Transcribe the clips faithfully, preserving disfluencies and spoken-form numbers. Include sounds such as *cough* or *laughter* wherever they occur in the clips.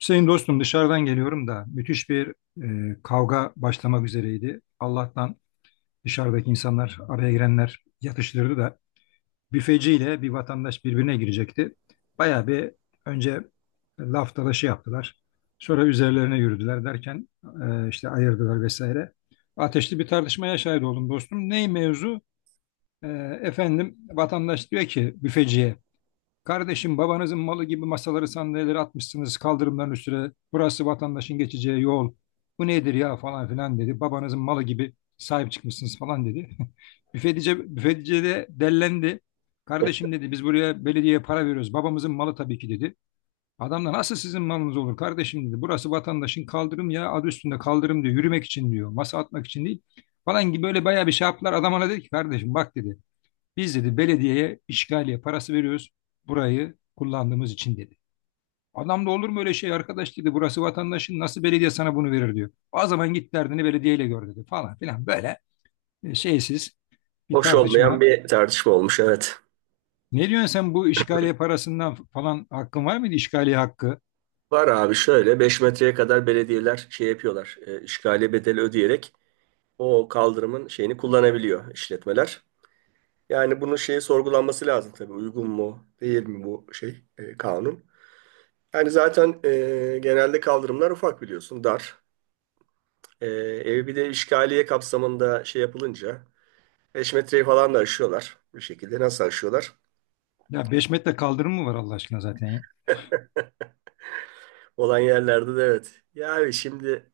Hüseyin dostum dışarıdan geliyorum da müthiş bir e, kavga başlamak üzereydi. Allah'tan dışarıdaki insanlar, araya girenler yatıştırdı da büfeciyle bir vatandaş birbirine girecekti. Bayağı bir önce laf dalaşı yaptılar. Sonra üzerlerine yürüdüler derken e, işte ayırdılar vesaire. Ateşli bir tartışmaya şahit oldum dostum. Ney mevzu? E, Efendim vatandaş diyor ki büfeciye, kardeşim babanızın malı gibi masaları sandalyeleri atmışsınız kaldırımların üstüne. Burası vatandaşın geçeceği yol. Bu nedir ya falan filan dedi. Babanızın malı gibi sahip çıkmışsınız falan dedi. *laughs* Büfetici, büfetici de dellendi. Kardeşim dedi, biz buraya belediyeye para veriyoruz. Babamızın malı tabii ki dedi. Adam da nasıl sizin malınız olur kardeşim dedi. Burası vatandaşın kaldırım ya, adı üstünde kaldırım diyor. Yürümek için diyor. Masa atmak için değil falan gibi böyle bayağı bir şey yaptılar. Adam ona dedi ki kardeşim bak dedi. Biz dedi belediyeye işgaliye parası veriyoruz burayı kullandığımız için dedi. Adam da olur mu öyle şey arkadaş dedi. Burası vatandaşın, nasıl belediye sana bunu verir diyor. O zaman git derdini belediyeyle gör dedi falan filan böyle e, şeysiz bir Hoş olmayan tartışma. bir tartışma olmuş, evet. Ne diyorsun sen bu işgaliye parasından falan, hakkın var mıydı işgaliye hakkı? Var abi, şöyle beş metreye kadar belediyeler şey yapıyorlar. E, işgaliye bedeli ödeyerek o kaldırımın şeyini kullanabiliyor işletmeler. Yani bunun şeyi sorgulanması lazım tabii. Uygun mu değil mi bu şey, e, kanun? Yani zaten e, genelde kaldırımlar ufak biliyorsun, dar. E, Ev, bir de işgaliye kapsamında şey yapılınca beş metreyi falan da aşıyorlar. Bu şekilde nasıl aşıyorlar? Ya beş metre kaldırım mı var Allah aşkına zaten ya? Olan yerlerde de, evet. Yani şimdi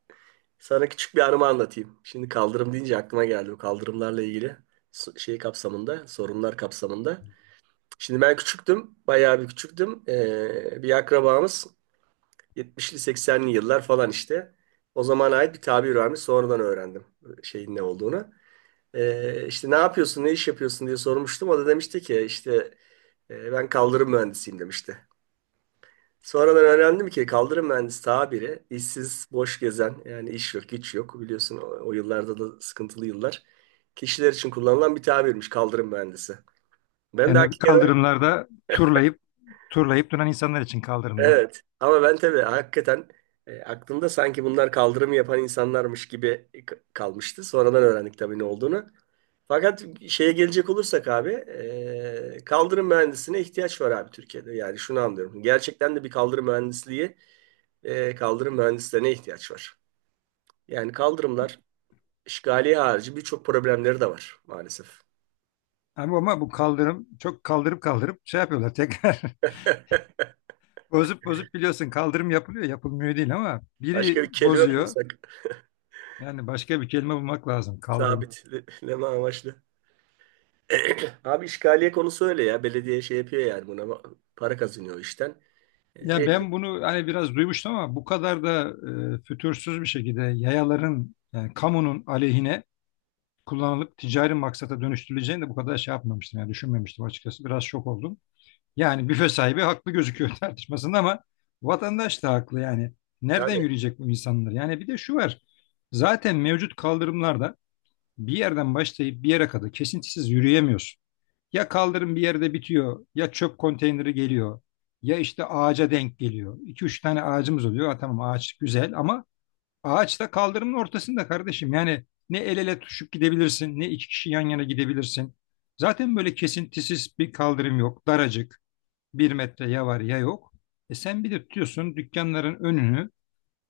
sana küçük bir anımı anlatayım. Şimdi kaldırım deyince aklıma geldi, bu kaldırımlarla ilgili so- şey kapsamında, sorunlar kapsamında. Şimdi ben küçüktüm, bayağı bir küçüktüm. Ee, bir akrabamız yetmişli seksenli yıllar falan işte. O zamana ait bir tabir varmış. Sonradan öğrendim şeyin ne olduğunu. Ee, işte ne yapıyorsun, ne iş yapıyorsun diye sormuştum. O da demişti ki işte, e, ben kaldırım mühendisiyim demişti. Sonradan öğrendim ki kaldırım mühendisi tabiri işsiz, boş gezen, yani iş yok, güç yok. Biliyorsun o, o yıllarda da sıkıntılı yıllar. Kişiler için kullanılan bir tabirmiş kaldırım mühendisi. Ben de Yani hakikaten, kaldırımlarda turlayıp turlayıp duran insanlar için kaldırımda. evet, ama ben tabii hakikaten e, aklımda sanki bunlar kaldırımı yapan insanlarmış gibi k- kalmıştı. Sonradan öğrendik tabii ne olduğunu. Fakat şeye gelecek olursak abi, e, kaldırım mühendisine ihtiyaç var abi Türkiye'de. Yani şunu anlıyorum. Gerçekten de bir kaldırım mühendisliği, e, kaldırım mühendislerine ihtiyaç var. Yani kaldırımlar işgaliye harici birçok problemleri de var maalesef. Ama, ama bu kaldırım çok kaldırıp kaldırıp şey yapıyorlar tekrar. *laughs* *laughs* Bozup bozup, biliyorsun, kaldırım yapılıyor yapılmıyor değil ama Başka biri bir kelime mi bozuyor. bulsak Yani başka bir kelime bulmak lazım kaldırım. sabitleme amaçlı. *clears throat* Abi işgaliye konusu öyle ya. Belediye şey yapıyor, yani buna para kazanıyor o işten. E, Ya veriyor. ben bunu hani biraz duymuştum ama bu kadar da e, fütursuz bir şekilde yayaların, yani kamunun aleyhine kullanılıp ticari maksata dönüştürüleceğini de bu kadar şey yapmamıştım. Yani düşünmemiştim, açıkçası biraz şok oldum. Yani büfe sahibi haklı gözüküyor *laughs* tartışmasında ama vatandaş da haklı yani. Nereden Tabii. yürüyecek bu insanlar? Yani bir de şu var. Zaten mevcut kaldırımlarda bir yerden başlayıp bir yere kadar kesintisiz yürüyemiyorsun. Ya kaldırım bir yerde bitiyor, ya çöp konteyneri geliyor, ya işte ağaca denk geliyor. iki üç tane ağacımız oluyor. Ha, tamam ağaç güzel ama ağaç da kaldırımın ortasında kardeşim. Yani ne el ele tutuşup gidebilirsin, ne iki kişi yan yana gidebilirsin. Zaten böyle kesintisiz bir kaldırım yok. Daracık. Bir metre ya var ya yok. E sen bir de tutuyorsun dükkanların önünü,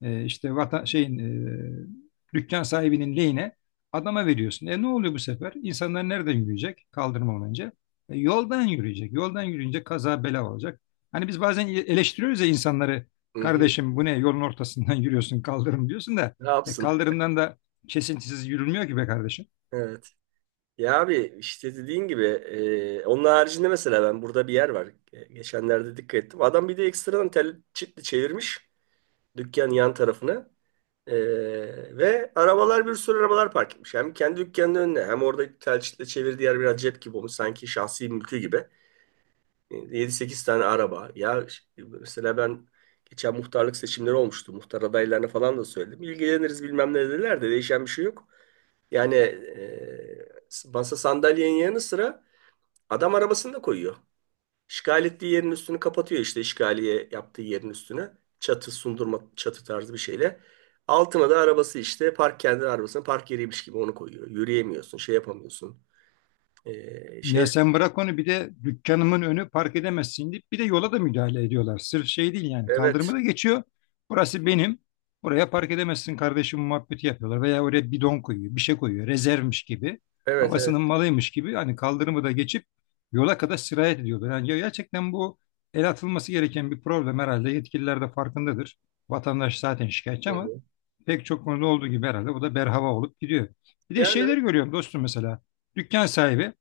e, işte vatan, şeyin, e, dükkan sahibinin lehine adama veriyorsun. E ne oluyor bu sefer? İnsanlar nereden yürüyecek? Kaldırım önce. E, yoldan yürüyecek. Yoldan yürüyünce kaza bela olacak. Hani biz bazen e, eleştiriyoruz ya insanları. Hı-hı. Kardeşim bu ne? Yolun ortasından *laughs* yürüyorsun kaldırım diyorsun da. Ne E, yapsın? kaldırımdan da kesintisiz yürünmüyor ki be kardeşim. Evet. Ya abi işte dediğin gibi, e, onun haricinde mesela ben burada bir yer var. E, geçenlerde dikkat ettim. Adam bir de ekstradan tel çitli çevirmiş. Dükkan yan tarafına. Ee, Ve arabalar, bir sürü arabalar park etmiş. Hem kendi dükkanının önüne hem orada telçitle çevirdiği yer biraz cep gibi olmuş. Sanki şahsi mülkü gibi. Ee, yedi sekiz tane araba. Ya ş- mesela ben geçen muhtarlık seçimleri olmuştu. Muhtar adaylarına falan da söyledim. İlgileniriz bilmem ne dediler de değişen bir şey yok. Yani e, masa sandalyenin yanı sıra adam arabasını da koyuyor. İşgal ettiği yerin üstünü kapatıyor, işte işgaliye yaptığı yerin üstüne. Çatı sundurma, çatı tarzı bir şeyle. Altına da arabası, işte park, kendi arabasına park yeriymiş gibi onu koyuyor. Yürüyemiyorsun, şey yapamıyorsun. Ee, Ya şey, sen bırak onu, bir de dükkanımın önü park edemezsin deyip bir de yola da müdahale ediyorlar. Sırf şey değil yani, kaldırımı evet. da geçiyor. Burası benim. Buraya park edemezsin kardeşim muhabbeti yapıyorlar. Veya oraya bidon koyuyor, bir şey koyuyor. Rezervmiş gibi. Evet, evet. Babasının malıymış gibi. Hani kaldırımı da geçip yola kadar sirayet ediyorlar. Yani gerçekten bu el atılması gereken bir problem herhalde. Yetkililer de farkındadır. Vatandaş zaten şikayetçi Hı ama hı. pek çok konuda olduğu gibi herhalde bu da berhava olup gidiyor. Bir de Yani şeyleri görüyorum dostum mesela. Dükkan sahibi,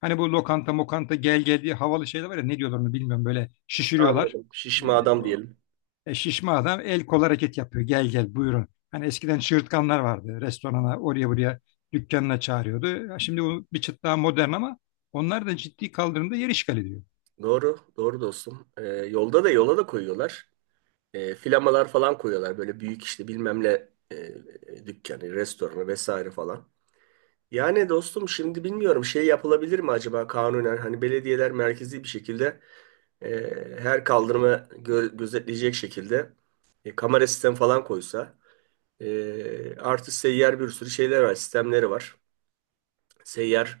hani bu lokanta mokanta gel gel diye havalı şeyler var ya, ne diyorlar onu bilmiyorum, böyle şişiriyorlar. anladım. Şişme Ee, adam o- diyelim. E, şişme adam el kol hareket yapıyor, gel gel buyurun. Hani eskiden çığırtkanlar vardı, restorana, oraya buraya, dükkanına çağırıyordu. Ya şimdi bu bir çıt daha modern ama onlar da ciddi kaldırımda yer işgal ediyor. Doğru, doğru dostum. Ee, yolda da, yola da koyuyorlar. Ee, flamalar falan koyuyorlar. Böyle büyük işte bilmem ne, e, e, dükkanı, restoranı vesaire falan. Yani dostum şimdi bilmiyorum, şey yapılabilir mi acaba kanunen, hani belediyeler merkezi bir şekilde e, her kaldırımı gö- gözetleyecek şekilde e, kamera sistem falan koysa, e, artı seyyar bir sürü şeyler var, sistemleri var, seyyar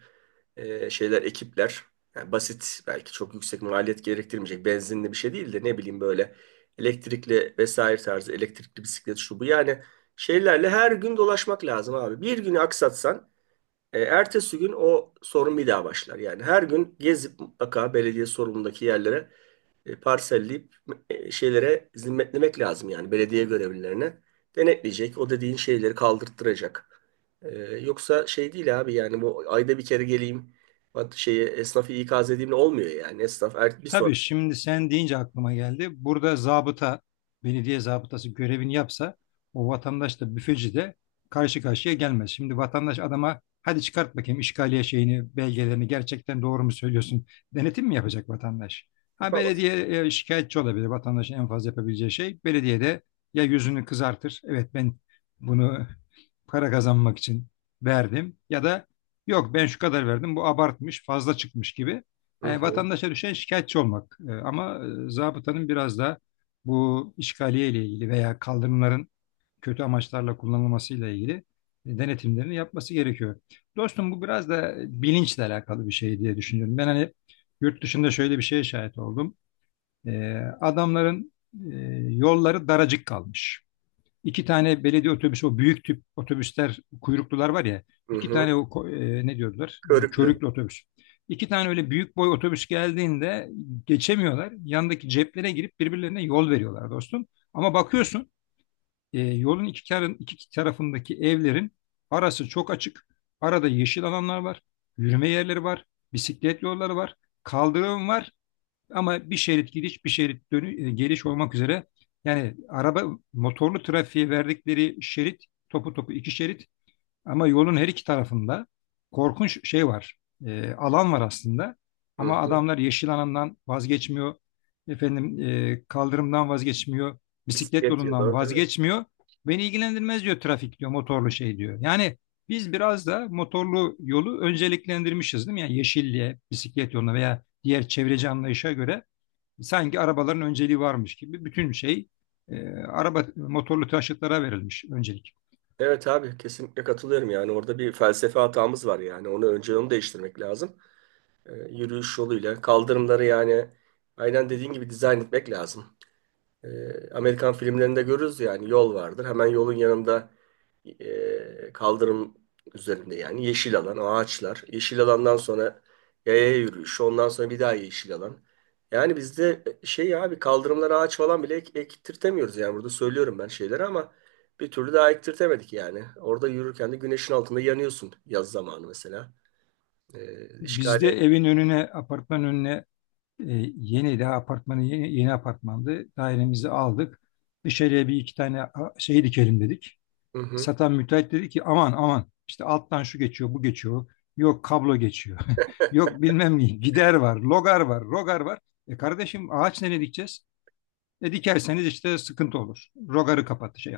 e, şeyler, ekipler. Yani basit, belki çok yüksek maliyet gerektirmeyecek, benzinli bir şey değil de, ne bileyim, böyle elektrikli vesaire tarzı, elektrikli bisiklet şu bu, yani şeylerle her gün dolaşmak lazım abi. Bir günü aksatsan e, ertesi gün o sorun bir daha başlar. Yani her gün gezip mutlaka belediye sorumlundaki yerlere e, parselleyip e, şeylere zimmetlemek lazım yani belediye görevlilerine. Denetleyecek, o dediğin şeyleri kaldırttıracak. E, yoksa şey değil abi, yani bu ayda bir kere geleyim, bak şeyi esnafı ikaz edeyimle olmuyor yani. Esnaf er, bir sonra Tabii şimdi sen deyince aklıma geldi. Burada zabıta, belediye zabıtası görevini yapsa o vatandaş da büfeci de karşı karşıya gelmez. Şimdi vatandaş adama, hadi çıkart bakayım işgaliye şeyini, belgelerini, gerçekten doğru mu söylüyorsun? Denetim mi yapacak vatandaş? Ha yapamaz. belediye e, şikayetçi olabilir. Vatandaşın en fazla yapabileceği şey belediye de ya yüzünü kızartır. Evet ben bunu para kazanmak için verdim, ya da yok ben şu kadar verdim bu abartmış fazla çıkmış gibi. Hı Yani hı, vatandaşa düşen şikayetçi olmak. E, ama e, zabıtanın biraz da bu işgaliye ile ilgili veya kaldırımların kötü amaçlarla kullanılmasıyla ilgili e, denetimlerini yapması gerekiyor. Dostum bu biraz da bilinçle alakalı bir şey diye düşünüyorum. Ben hani yurt dışında şöyle bir şeye şahit oldum. E, Adamların e, yolları daracık kalmış. İki tane belediye otobüsü, o büyük tip otobüsler, kuyruklular var ya. hı İki tane hı. o ko- e, ne diyorlar? E, Körüklü. körüklü otobüs. İki tane öyle büyük boy otobüs geldiğinde geçemiyorlar. Yandaki ceplere girip birbirlerine yol veriyorlar dostum. Ama bakıyorsun e, yolun iki, karın, iki tarafındaki evlerin arası çok açık. Arada yeşil alanlar var, yürüme yerleri var, bisiklet yolları var, kaldırım var. Ama bir şerit gidiş, bir şerit dönü, e, geliş olmak üzere, yani araba, motorlu trafiğe verdikleri şerit topu topu iki şerit, ama yolun her iki tarafında korkunç şey var. E, alan var aslında. Hı Ama hı. adamlar yeşil alandan vazgeçmiyor. Efendim e, kaldırımdan vazgeçmiyor. Bisiklet Bisiklet ya yolundan da değil mi? vazgeçmiyor. Beni ilgilendirmez diyor, trafik diyor, motorlu şey diyor. Yani biz biraz da motorlu yolu önceliklendirmişiz değil mi? Yani yeşilliğe, bisiklet yoluna veya diğer çevreci anlayışa göre sanki arabaların önceliği varmış gibi bütün şey, e, araba, motorlu taşıtlara verilmiş öncelik. Evet abi, kesinlikle katılıyorum. Yani orada bir felsefe hatamız var, yani onu önce onu değiştirmek lazım. Ee, yürüyüş yoluyla kaldırımları, yani aynen dediğin gibi dizayn etmek lazım. E, Amerikan filmlerinde görürüz yani, yol vardır. Hemen yolun yanında e, kaldırım üzerinde yani yeşil alan, ağaçlar. Yeşil alandan sonra yaya yürüyüşü, ondan sonra bir daha yeşil alan. Yani bizde şey abi, kaldırımlara ağaç falan bile ek, ektirtemiyoruz yani. Burada söylüyorum ben şeyleri ama bir türlü daha ektirtemedik yani. Orada yürürken de güneşin altında yanıyorsun yaz zamanı mesela. E, Bizde işgali, evin önüne, apartmanın önüne, e, yeni daha apartmanı, yeni, yeni apartmandı. Dairemizi aldık. Dışarıya bir iki tane a, şey dikelim dedik. hı hı. Satan müteahhit dedi ki aman aman işte alttan şu geçiyor, bu geçiyor. Yok kablo geçiyor. *laughs* Yok bilmem ne, gider var, logar var, rogar var. E kardeşim ağaç nereye dikeceğiz? E dikerseniz işte sıkıntı olur. Rogarı kapat şey,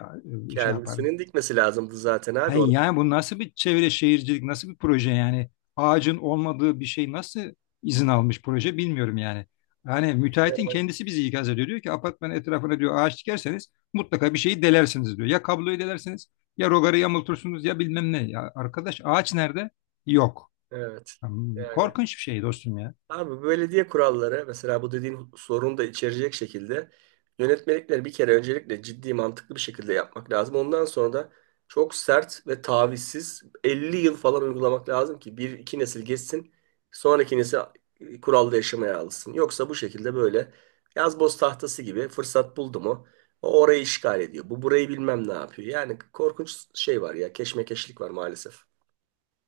şey yapar. Kendisinin dikmesi lazımdı zaten abi Hayır onu. yani bu nasıl bir çevre şehircilik, nasıl bir proje yani? Ağacın olmadığı bir şey nasıl izin almış proje bilmiyorum yani. Yani müteahhitin Evet. kendisi bizi ikaz ediyor. Diyor ki apartmanın etrafına diyor ağaç dikerseniz mutlaka bir şeyi delersiniz diyor. Ya kabloyu delersiniz, ya rogarı yamultursunuz, ya bilmem ne. Ya arkadaş ağaç nerede? Yok. Evet. Hmm, Yani korkunç bir şey dostum ya. abi belediye kuralları mesela, bu dediğin sorunu da içerecek şekilde yönetmelikleri bir kere öncelikle ciddi, mantıklı bir şekilde yapmak lazım. Ondan sonra da çok sert ve tavizsiz elli yıl falan uygulamak lazım ki bir iki nesil geçsin, sonraki nesil e, kuralda yaşamaya alışsın. Yoksa bu şekilde böyle yazboz tahtası gibi, fırsat buldu mu o orayı işgal ediyor. Bu burayı bilmem ne yapıyor. Yani korkunç şey var ya, keşmekeşlik var maalesef.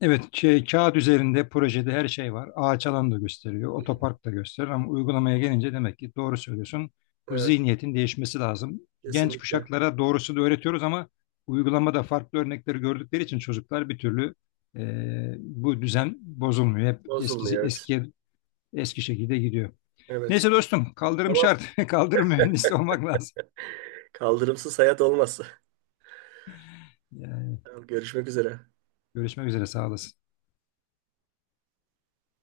Evet, şey, kağıt üzerinde projede her şey var. Ağaç alan da gösteriyor, otopark da gösteriyor ama uygulamaya gelince demek ki doğru söylüyorsun. Bu Evet, zihniyetin değişmesi lazım. Genç kesinlikle kuşaklara doğrusu da öğretiyoruz ama uygulamada farklı örnekleri gördükleri için çocuklar bir türlü e, bu düzen bozulmuyor. Hep eskisi bozulmuyor, evet. eskiye eski şekilde gidiyor. Evet. Neyse dostum, kaldırım Tamam. şart. *laughs* Kaldırım mühendisi olmak lazım. Kaldırımsız hayat olmaz. Yani *laughs* Tamam, görüşmek üzere. görüşmek üzere, sağ olasın.